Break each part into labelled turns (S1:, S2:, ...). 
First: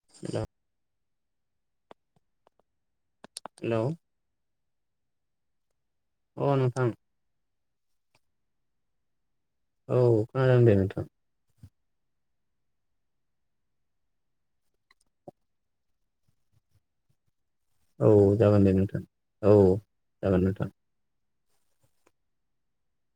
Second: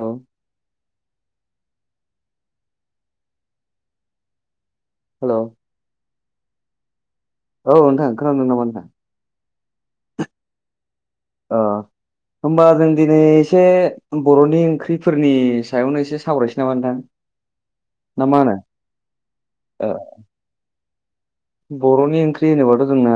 S1: औ
S2: दा हेल
S1: हेल
S2: अ नोंथां
S1: औ नोंथां खोनादों नामा नोंथांआ।
S2: औ खोनादों दे नोंथां
S1: आ होमबा जों दिनै एसे बरनि ओंख्रिफोरनि सायावनो एसे सावरायसै नामा नोंथां
S2: औ
S1: ना मा होनो
S2: जागोन दे नोंथां औ
S1: ओ
S2: जागोन नोंथां
S1: बरनि ओंख्रि होनोबाथ जोंना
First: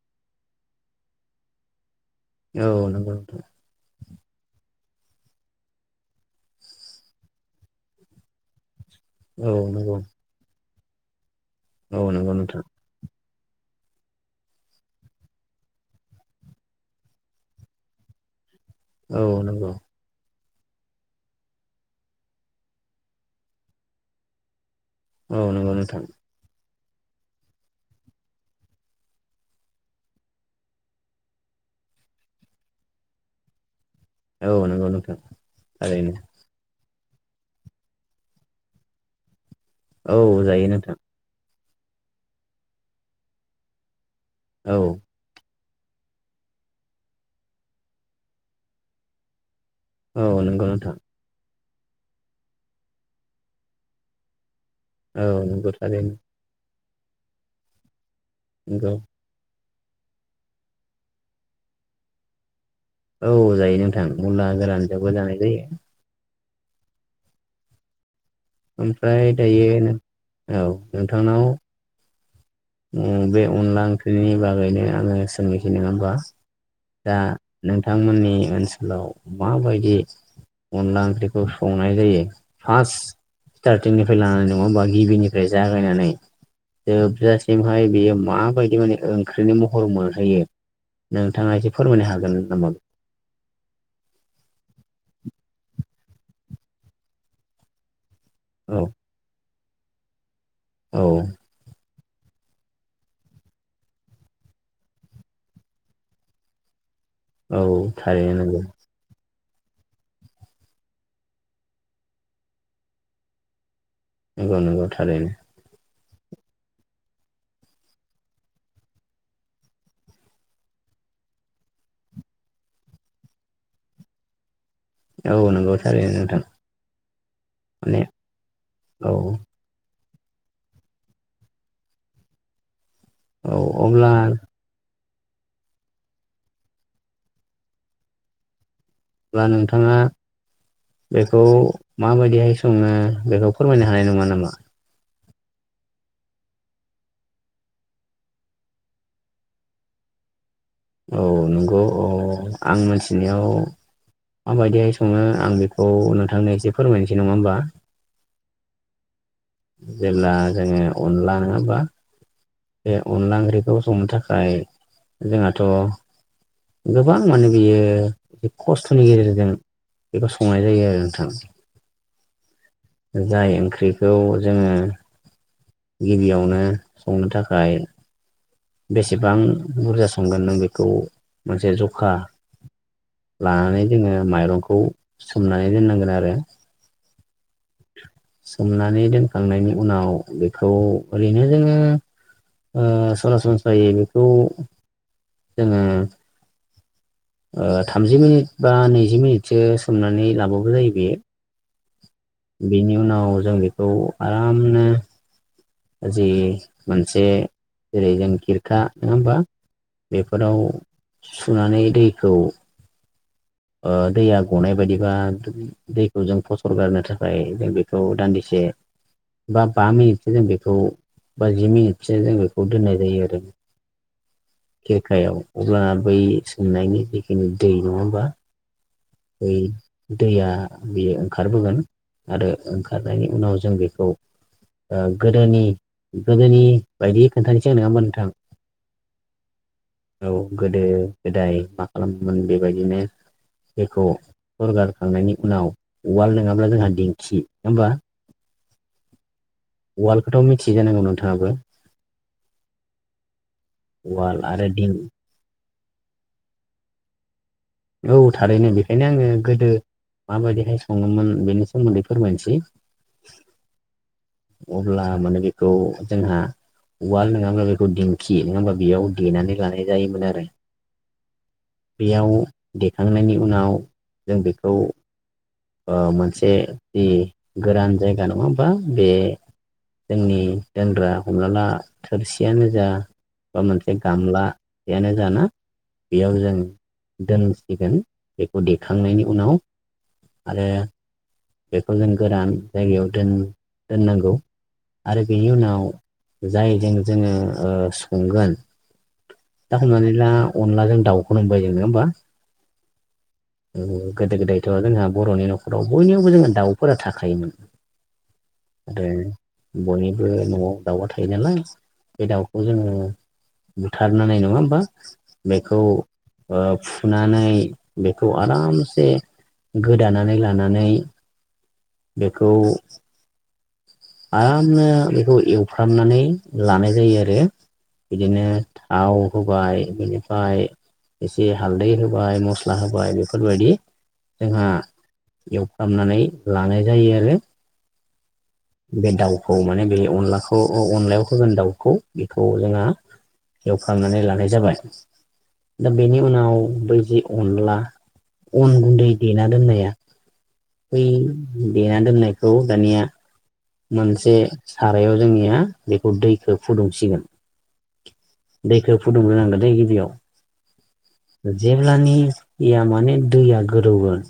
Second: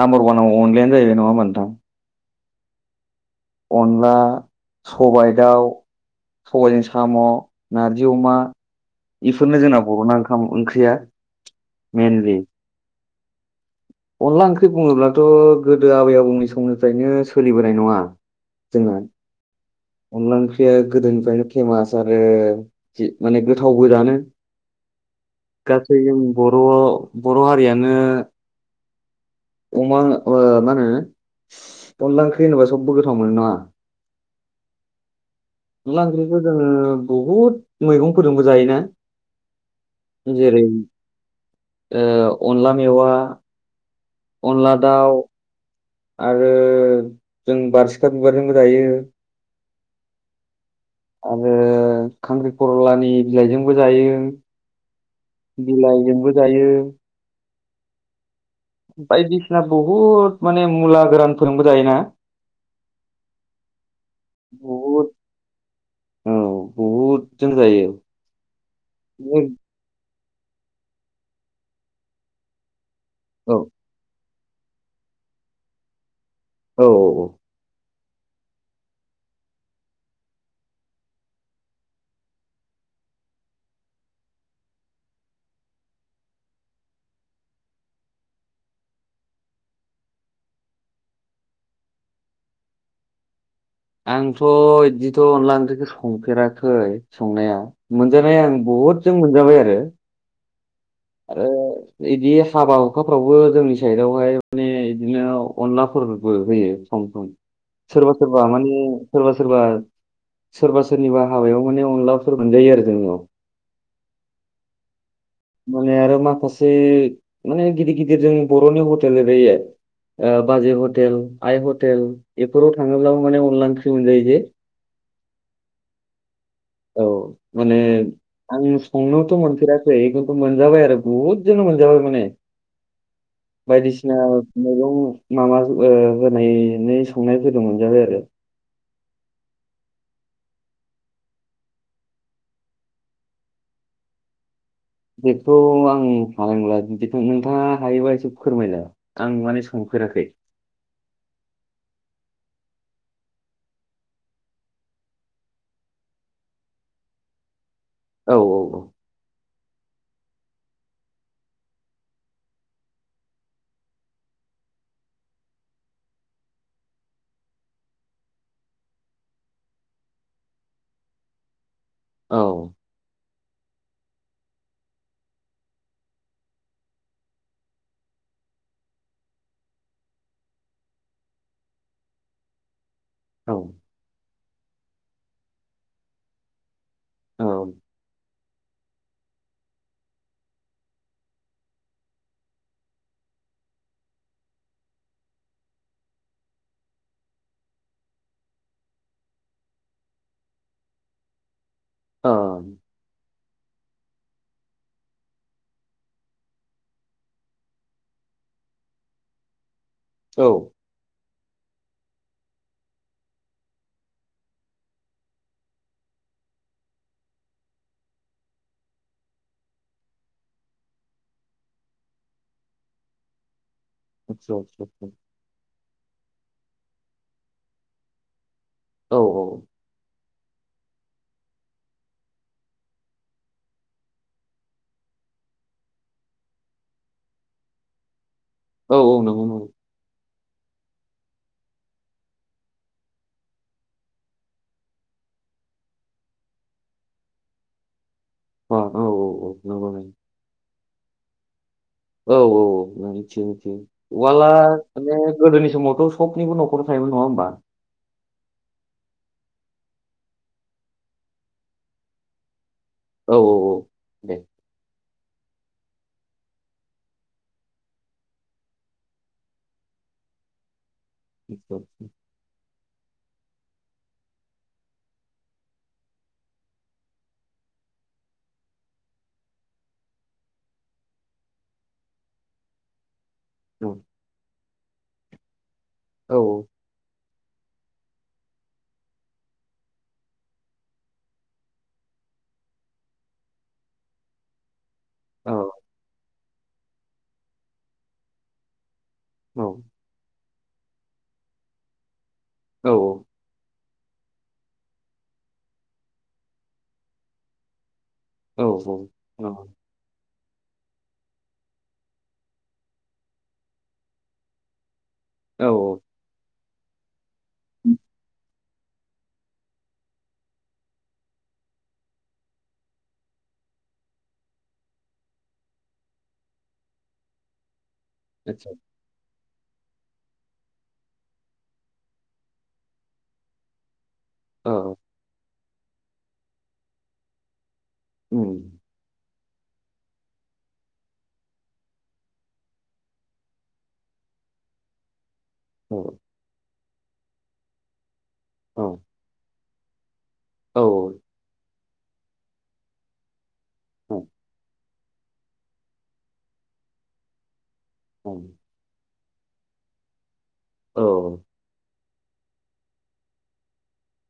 S1: नाम्बार वानाव अनलायानो जाहैबाय नङा होमा नोंथां
S2: औ नंगौ नोंथां
S1: अनला सबायाइ दाउ सबायजों साम नारजि अमा
S2: औ
S1: इफोरनो जोंना
S2: नंगौ
S1: बरना ओंखाम ओंख्रिया
S2: औ नोंगौ
S1: मेनलि
S2: नोथां
S1: अनला ओंख्रि बुङोब्लाथ गोदो आबै आबौनि समनिफ्रायनो सोलिबोनाय नङा जोंना
S2: औ नंगौ
S1: अनला ओंख्रिया गोदोनिफ्रायनो फेमास आरो जि माने गोथावबो दानो
S2: औ नंगौ
S1: गासै
S2: नोंथां
S1: जों बर बर हारियानो अमा ओ‌ मा होनो अनला ओंख्रि होनोबा सोबबो गोथाव मोनो नङा
S2: औ नंगौ नोंथां
S1: अनला
S2: थारैनो
S1: ओंख्रिखौ जोङो बहुद मैगं फोरजों बो जायोना
S2: औ जायो नोंथां
S1: ओ‌ अनला मेवा अनला
S2: औ
S1: दाउ आरो जों बारसिखा बिबारजोंबो जायो
S2: औ नोंगौ नोंथां
S1: आरो खांख्रिखरलानि बिलाइजोंबो जायो
S2: औ नंगौ थारैनो
S1: बिलाइजोंबो जायो
S2: नंगौ
S1: बायदिसिना बुहुद माने मुला गोरान फोरजोंबो जायोना।
S2: औ जायो नोंथां मुला
S1: बहुद
S2: गोरानजोंयावबो जानाय जायो
S1: औ बतजों जायो
S2: ओमफ्राय
S1: औ
S2: दायो औ नोंथांनाव बे
S1: औ
S2: अनला ओंख्रिनि बागैनो आङो सोंखि नङा होमबा
S1: औ औ औ
S2: बिथांमोननि ओनसोलाव माबायदि अनला ओंख्रिखौ संनाय जायो फार्स्ट स्टार्टिंनिफ्राय लानानै नङा होनबा गिबिनिफ्राय जागायनानै जोबजा महाय बियो माबायदि माने ओंख्रिनि महर मोनहैयो नोंथाङा एसे फोरमायनो हागोन नामा
S1: आंथ' बिदिथ' अनला ओंख्रिखौ संफेराखै संनाया मोनजानाय आं
S2: औ
S1: बहुदजों मोनजाबाय आरो
S2: औ
S1: आरो बिदि हाबा हुखाफ्रावबो जोंनि साइदावहाय माने बिदिनो अनलाफोरबो होयो
S2: औ
S1: सोरबा
S2: थारैनो
S1: सोरबा
S2: नंगौ
S1: माने सोरबा सोरबा सोरबा सोरनिबा हाबायाव माने अनलाफोर मोनजायो आरो जोंनाव।
S2: नंगौ नंगौ थारैनो।
S1: माने आरो माखासे माने गिदिर गिदिर जोंनि बर'नि हटेल ओरै ओ बाजै हटेल, आइ हटेल बेफोराव थाङोब्लाबो माने अनला ओंख्रि मोनजायो जे?
S2: औ नंगौ थारैनो नोंथां।
S1: औ माने आं
S2: औ
S1: संनोथ' मोनफेरा खै खिन्थु मोनजाबाय आरो बहुद जोंनो मोनजाबाय माने
S2: औ अब्ला
S1: बायदिसिना मैगं माबा ओ होनायै संनायफोरखौ मोनजाबाय आरो।
S2: अब्ला नोंथाङा बेखौ माबायदिहाय सङो बेखौ फोरमायनो हानाय नङा नामा?
S1: बेथ' आं हानाय नंला जिथु नोंथाङा हायोबा एसे फोरमायलाय, आं माने सं फेराखै।
S2: औ नंगौ औ। आं मोनथिनायाव माबायदिहाय सङो आं बेखौ नोंथांनो एसे फोरमायनोसै नङा होमबा?
S1: औ औ औ।
S2: जेब्ला जोङो अनला नङाबा बे अनला ओंख्रिखौ संनो थाखाय जोंहाथ' गोबां माने बियो खस्थ'नि गेजेरजों बेखौ संनाय जायो आरो नोंथां।
S1: औ।
S2: जाय ओंख्रिखौ जोङो गिबियावनो संनो थाखाय बेसेबां बुरजा संगोन नों बेखौ मोनसे जखा
S1: औ
S2: लानानै जोङो माइरंखौ सोमनानै दोननांगोन आरो।
S1: औ
S2: सोमनानै दोनखांनायनि उनाव बेखौ ओरैनो जोङो ओ सरासनस्रायै बेखौ जोङो ओ थामजि मिनिट बा नैजि मिनिटसो सोमनानै लाबाबो जायो बेयो।
S1: औ
S2: बेनि उनाव जों बेखौ आरामनो जि मोनसे जेरै जों खिरखा नङा होनबा?
S1: औ
S2: बेफोराव सुनानै दैखौ ओ दैया गनाय बायदिबा दैखौ जों फसर गारनो थाखाय जों बेखौ दान्दिसे [unintelligible] बा बा मिनिटसो जों बेखौ बा जि मिनिटसो जों बेखौ दोननाय जायो आरो‌
S1: आतसा आतसा आतसा
S2: खेरखायाव अब्ला बै संनायनि जिखिनि दै नङा होनबा?
S1: औ औ।
S2: दैया बियो ओंखारबोगोन आरो ओंखारनायनि उनाव जों बेखौ ओ गोदोनि गोदोनि बायदि खोन्थानोसै आं नङा होनबा नोंथां?
S1: औ औ नंगौ नंगौ।
S2: औ गोदो गोदाय मा खालामोमोन बेबायदिनो दैखौ सरगारखांनायनि उनाव उवाल नङाब्ला जोंहा दिंखि नङा होमबा?
S1: अ औ औ औ नंगौ नंगौ
S2: उवालखौथ' मिथियो जानांगौ नोंथाङाबो?
S1: औ औ मिथियो मिथियो
S2: उवाल
S1: उवाला
S2: आरो दिं
S1: माने गोदोनि समाव थ' सबनिबो न'खराव थायोमोन नङा होमबा?
S2: औ थारैनो बेखायनो आङो गोदो माबायदिहाय सङोमोन बेनि सोमोन्दै फोरमायनोसै।
S1: औ औ औ दे।
S2: अब्ला माने बेखौ जोंहा उवाल नङाबा बेखौ दिंखि नङा होमबा बेयाव देनानै लानाय जायोमोन आरो। बेयाव
S1: [unintelligible]
S2: देखांनायनि उनाव जों बेखौ। ओ मोनसे जि गोरान जायगा नङा होनबा बे जोंनि लोंग्रा हमना ला थोरसियानो जा। बा
S1: औ
S2: मोनसे गामलायानो जा ना बेयाव
S1: औ
S2: जों दोनसिगोन बेखौ देखांनायनि उनाव आरो बेखौ जों गोरान जायगायाव दोननांगौ आरो
S1: औ
S2: बेनि उनाव। जायजों जोङो ओ संगोन दा हमनानै ला। अनद्लाजों दाउखौनो होनबाय जों नङा होमबा?
S1: औ औ।
S2: ओ गोदो गोदायथ' जोंहा बर'नि न'खराव बयनियावबो जोंहा दाउफोरा थाखायोमोन।
S1: औ औ औ।
S2: बो न'वाव दाउवा थायो नालाय बे दाउखौ जोङो। बुथारनानै नङा होमबा बेखौ
S1: औ
S2: फुनानै बेखौ आराम से गोदानानै लानानै बेखौ आरामनो बेखौ एवफ्रामनानै लानाय जायो आरो बिदिनो
S1: आतसा
S2: थाव। होबाय बिनिफ्राय एसे हालदै होबाय मस्ला होबाय बेफोरबायदि। जोंहा
S1: औ
S2: एवफ्रामनानै लानाय जायो आरो।
S1: उम ।
S2: बे दाउखौ माने बे अनलाखौ अ अनलायाव होगोन दाउखौ बेखौ जोंहा एवखांनानै लानाय जाबाय। दा
S1: औ
S2: बेनि उनाव बै जि अनला अन
S1: औ
S2: गुन्दै देना दोननाया
S1: औ
S2: बै देना दोननायखौ दानिया
S1: औ
S2: मोनसे सारायाव जोंनिया बेखौ दैखौ फुदुंसिगोन
S1: औ
S2: दैखौ फुदुंग्रोनांगौ दै गिबियाव जेब्लानि निया माने दैया गोदौगोन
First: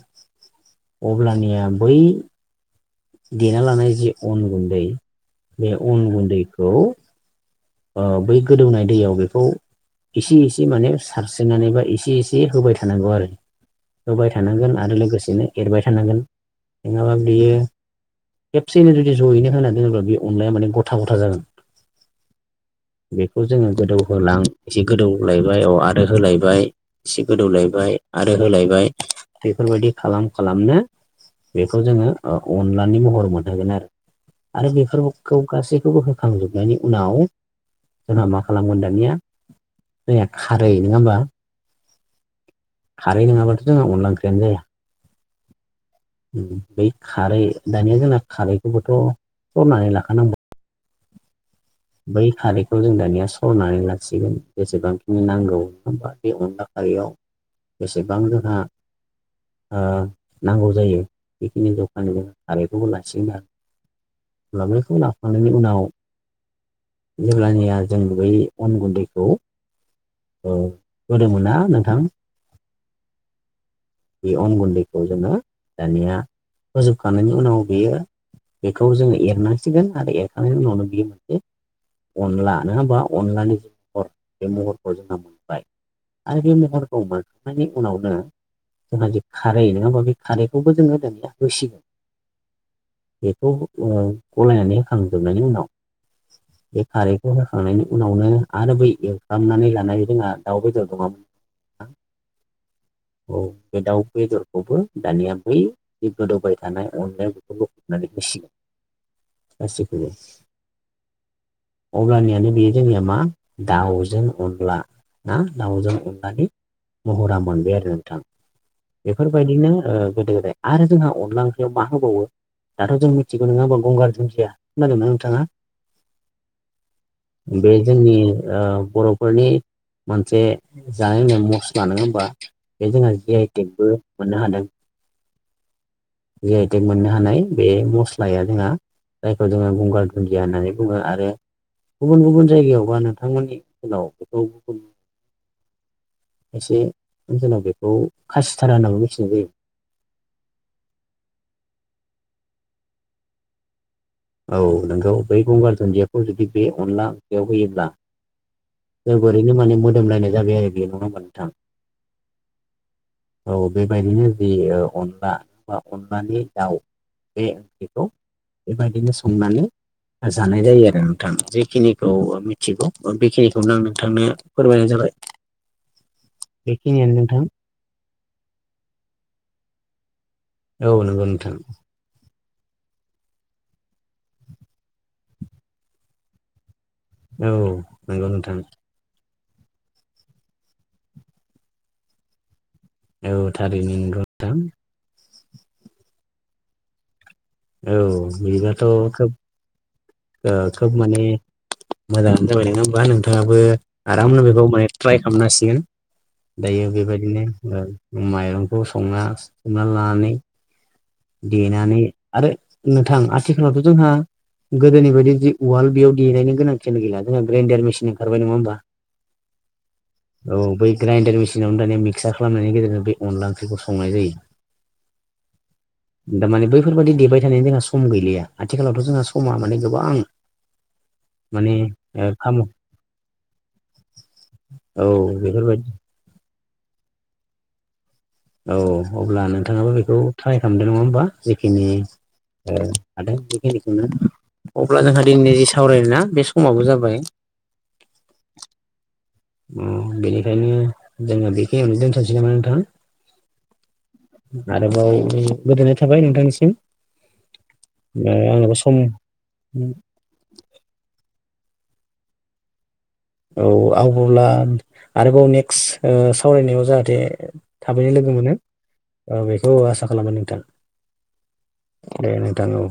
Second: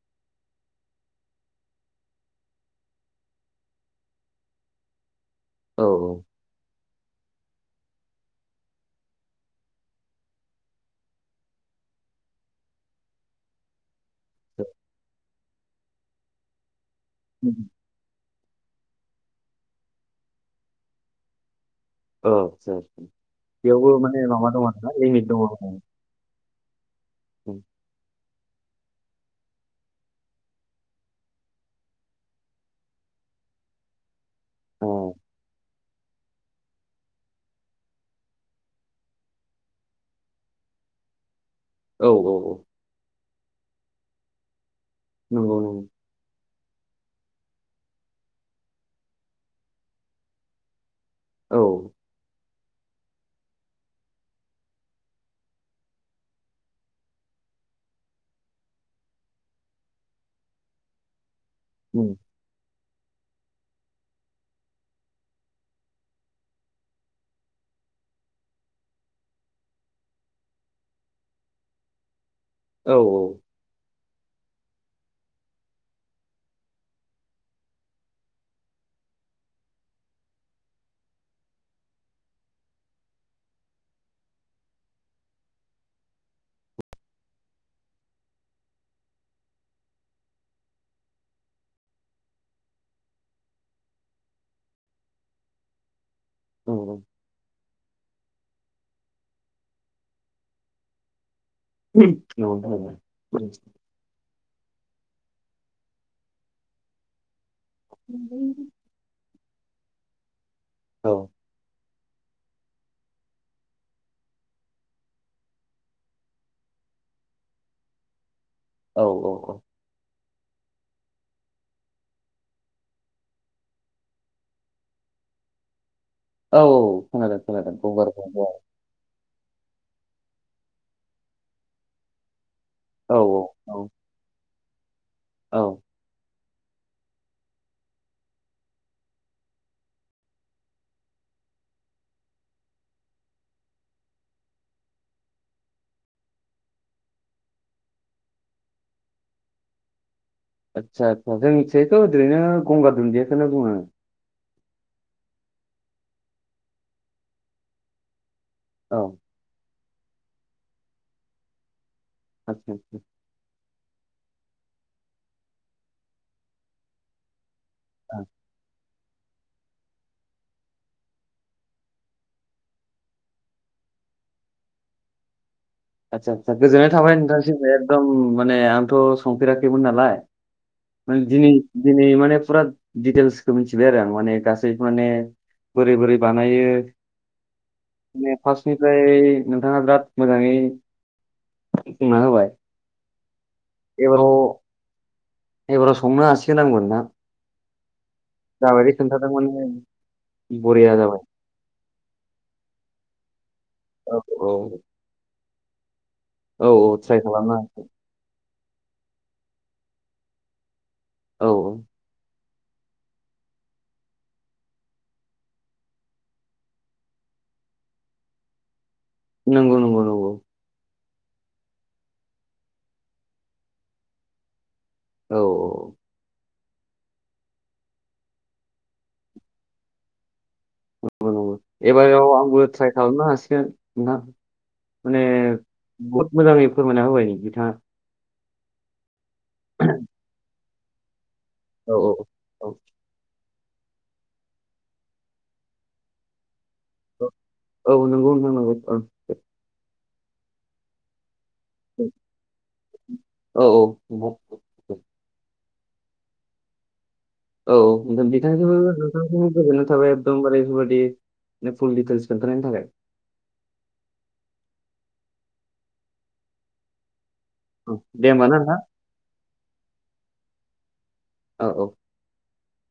S2: अब्लानिया बै देना लानाय जि अन गुन्दै बे अन
S1: औ
S2: गुन्दैखौ बै गोदौनाय दैयाव बेखौ एसे एसे माने सारस्रिनानै बा एसे एसे होबाय थानांगौ आरो होबाय थानांगोन आरो लोगोसेनो एरबाय थानांगोन नङाबा बियो खेबसेयैनो जुदि जयैनो होना दोनोब्ला बे अनलाया माने गथा गथा जागोन
S1: औ सार
S2: बेखौ जोङो
S1: बेयावबो माने
S2: गोदौहोलां
S1: माबा दङ
S2: एसे
S1: आरोना लिमिट दङ
S2: गोदौलायबाय औ आरो होलाय बाय एसे गोदौलायबाय आरो होलायबाय बेफोरबायदि खालाम खालामनो बेखौ जोङो ओ अनलानि महर मोनहोगोन आरो आरो
S1: औ
S2: बेफोरखौ गासैखौबो होखांजोबनायनि उनाव जोंहा मा खालामगोन दानिया जोंहा खारै नङा होमबा
S1: औ औ औ।
S2: खारै नङाबाथ जोंहा अनला ओंख्रियानो जाया।
S1: नंगौ नंगौ।
S2: बै खारै दानिया जोंना खारैखोबोथ सरनानै लाखानांगौ
S1: औ
S2: बै खारै- खौ जों दानिया सरनानै लासिगोन जेसेबांखिनि नांगौ होमबा बे अनला खारियाव बेसेबां जोंहा ओ नांगौ जायो बेखिनि
S1: उम
S2: जखानि जों खारैखौबो लासिगोन आरो होमबा बेखौ लाखांनायनि उनाव जेब्लानिया जों बै अन गुन्दैखौ औ होदोमोनना नोंथां।
S1: औ औ
S2: बे अन गुन्दैखौ जोङो दानिया होजोबखांनायनि उनाव बेयो बेखौ जोङो एरनांसिगोन आरो एरखांनायनि उनावनो बियो मोनसे अनला नङा होमबा अनलानि जि महर बे महरखौ जोंहा मोनबाय आरो बे महरखौ मोनखांनायनि उनावनो जोंहा जे खारै नङा होमबा बे खारैखौबो जोङो दिनै होसिगोन बेखौ ओ गलायनानै होखांजोबनायनि उनाव
S1: औ
S2: बे
S1: औ
S2: खारैखौ होखांनायनि उ उनावनो आरो बै एवफ्रामनानै लानाय जोंहा दाउ बेदर दङमोन
S1: न'आवनो थायोमोन
S2: औ बे दाउ बेदरखौबो दानिया बै गोदौबाय थानाय अनलायाव बेफोरखौ नानै एसे दासो सफैदों
S1: औ
S2: अब्लानियानो बेयो जोंनिया मा दाउजों अनला ना दाउजों अनलानि महरा मोनबाय आरो। नोंथां
S1: औ औ
S2: बेफोरबायदिनो ओ गोदो गोदाय आरो जोंहा अनला ओंख्रियाव मा होबावो दाथ' जों मिथिगौ नङा होमबा गंगार दुनदिया खोनादोंना नोंथाङा?
S1: औ खोनादों खोनादों
S2: बे
S1: गंगार
S2: जोंनि
S1: गंगार
S2: ओ बर' फोरनि मोनसे जानाय नेम मस्ला नङा होमबा बे जोंहा
S1: औ औ
S2: जि आइ
S1: औ
S2: टेगबो मोननो हादों।
S1: औ
S2: जिहेथु मोननो हानाय बे मस्लाया जोंहा जायखौ जोङो गंगार दुन्दिया होननानै बुङो आरो गुबुन गुबुन जायगायावबा नोंथांमोननि ओनसोलाव गुबुन गुबुन एसे जोंनाव बेखौ खासिधारा होननानैबो मिथिनाय जायो।
S1: आदसा आदसा जोंनिथिजायथ' ओरैनो गंगार दुन्दियाखौनो बुङो
S2: औ नोंगौ बै गंगार धुन्दियाखौ जुदि बे अनला ओंख्रियाव होयोब्ला
S1: औ
S2: जोबोरैनो माने मोदोमलायनाय जाबाय आरो बे नङा होमबा नोंथां?
S1: आतसा आतसा
S2: औ बेबायदिनो जि अनला बा अनलानि दाउ बे बेखौ
S1: आदसा
S2: बेबायदिनो संनानै जानाय जायो आरो नोंथां जेखिनिखौ मिथिगौ बेखिनिखौनो आं नोंथांनो फोरमायनाय जाबाय।
S1: आदसा आदसा गोजोननाय
S2: बेखिनियानो
S1: थाबाय
S2: नोंथां
S1: नोंथांसिम एकदम माने आंथ' संफेराखैमोन नालाय।
S2: औ
S1: माने
S2: नंगौ
S1: दिनै
S2: नोंथां
S1: दिनै माने फुरा दिटेल्सखौ मिथिबाय आरो आं माने गासै माने बोरै बोरै बानायो
S2: औ नंगौ
S1: दिनै
S2: नोंथां
S1: फार्स्टनिफ्राय नोंथाङा बिराद मोजाङै बुंना होबाय
S2: औ थारैनो नोंगौ
S1: एबाराव
S2: नोंथां
S1: एबाराव संनो हासिगोन आंबो नोंथां
S2: औ बिदिबाथ'
S1: जाबायदि खोन्थादों
S2: खोब
S1: माने
S2: ओ खोब
S1: बरिया जाबाय
S2: माने मोजाङानो जाबाय नङा होमबा नोंथाङाबो
S1: औ
S2: आरामनो
S1: औ
S2: बेखौ माने ट्राइ खालामनो हास सिगोन
S1: औ
S2: दायो
S1: औ ट्राइ
S2: बेबायदिनो
S1: खालामना
S2: ओ माइरं खौ संना संना लानानै
S1: औ
S2: देनानै आरो नोंथां आथिखालावथ' जोंहा गोदोनि बायदि जि उवाल बेयाव देनायनि गोनांथियानो गैला जोंहा ग्रेन्दडार मेसिन ओंखारबाय नङा होमबा
S1: नंगौ नंगौ नंगौ
S2: ग्रेन्डार मेसिनावनो दानिया मिक्सार खालामनायनि गेजेरजों बे अनला ओंख्रिखौ संनाय जायो।
S1: औ औ
S2: दा माने बैफोरबादि देबाय थानायनि जोंहा सम गैलिया आथिखालावथ' जोंहा समा माने गोबां
S1: नंगौ नंगौ
S2: माने
S1: एबाराव
S2: ओ खाम
S1: आंबो ट्राय खालामनो हासिगोन नोंथां।
S2: औ
S1: माने
S2: बेफोरबायदि
S1: बहुद मोजाङै फोरमायना होबाय नो बिथाङा।
S2: औ अब्ला नोंथाङाबो बेखौ ट्राइ खालामदो नङा होमबा। जिखिनि
S1: औ औ
S2: ओ हादों [unintelligible] अब्ला जोंहा दिनैनि जि सावराय ना बे समाबो जाबाय
S1: औ नोंगौ नोंथां नोंगौ ओ
S2: बेनिखायनो जोङो बे [unintelligible] दोनथसै नामा नोंथां
S1: औ औ नंगौ। औ
S2: आरोबाव गोदोनाय थाबाय नोंथांनिसिम।
S1: औ नोंथां
S2: ओ आंनोबो
S1: बिथांखौबो
S2: सम
S1: नोंथांखौ गोजोननाय थाबाय एकदमबारे बेफोरबायदि नो फुल डिटेल्स खोनथानायनि थाखाय।
S2: औ आं बुब्ला आरोबाव नेक्स ओ सावरायनायाव जाहाथे
S1: औ
S2: थाबैनो
S1: दे
S2: लोगो
S1: होमबा ना
S2: मोनो
S1: नोंथां
S2: ओ बेखौ आसा खालामो नोंथां।
S1: औ औ।
S2: दां औ।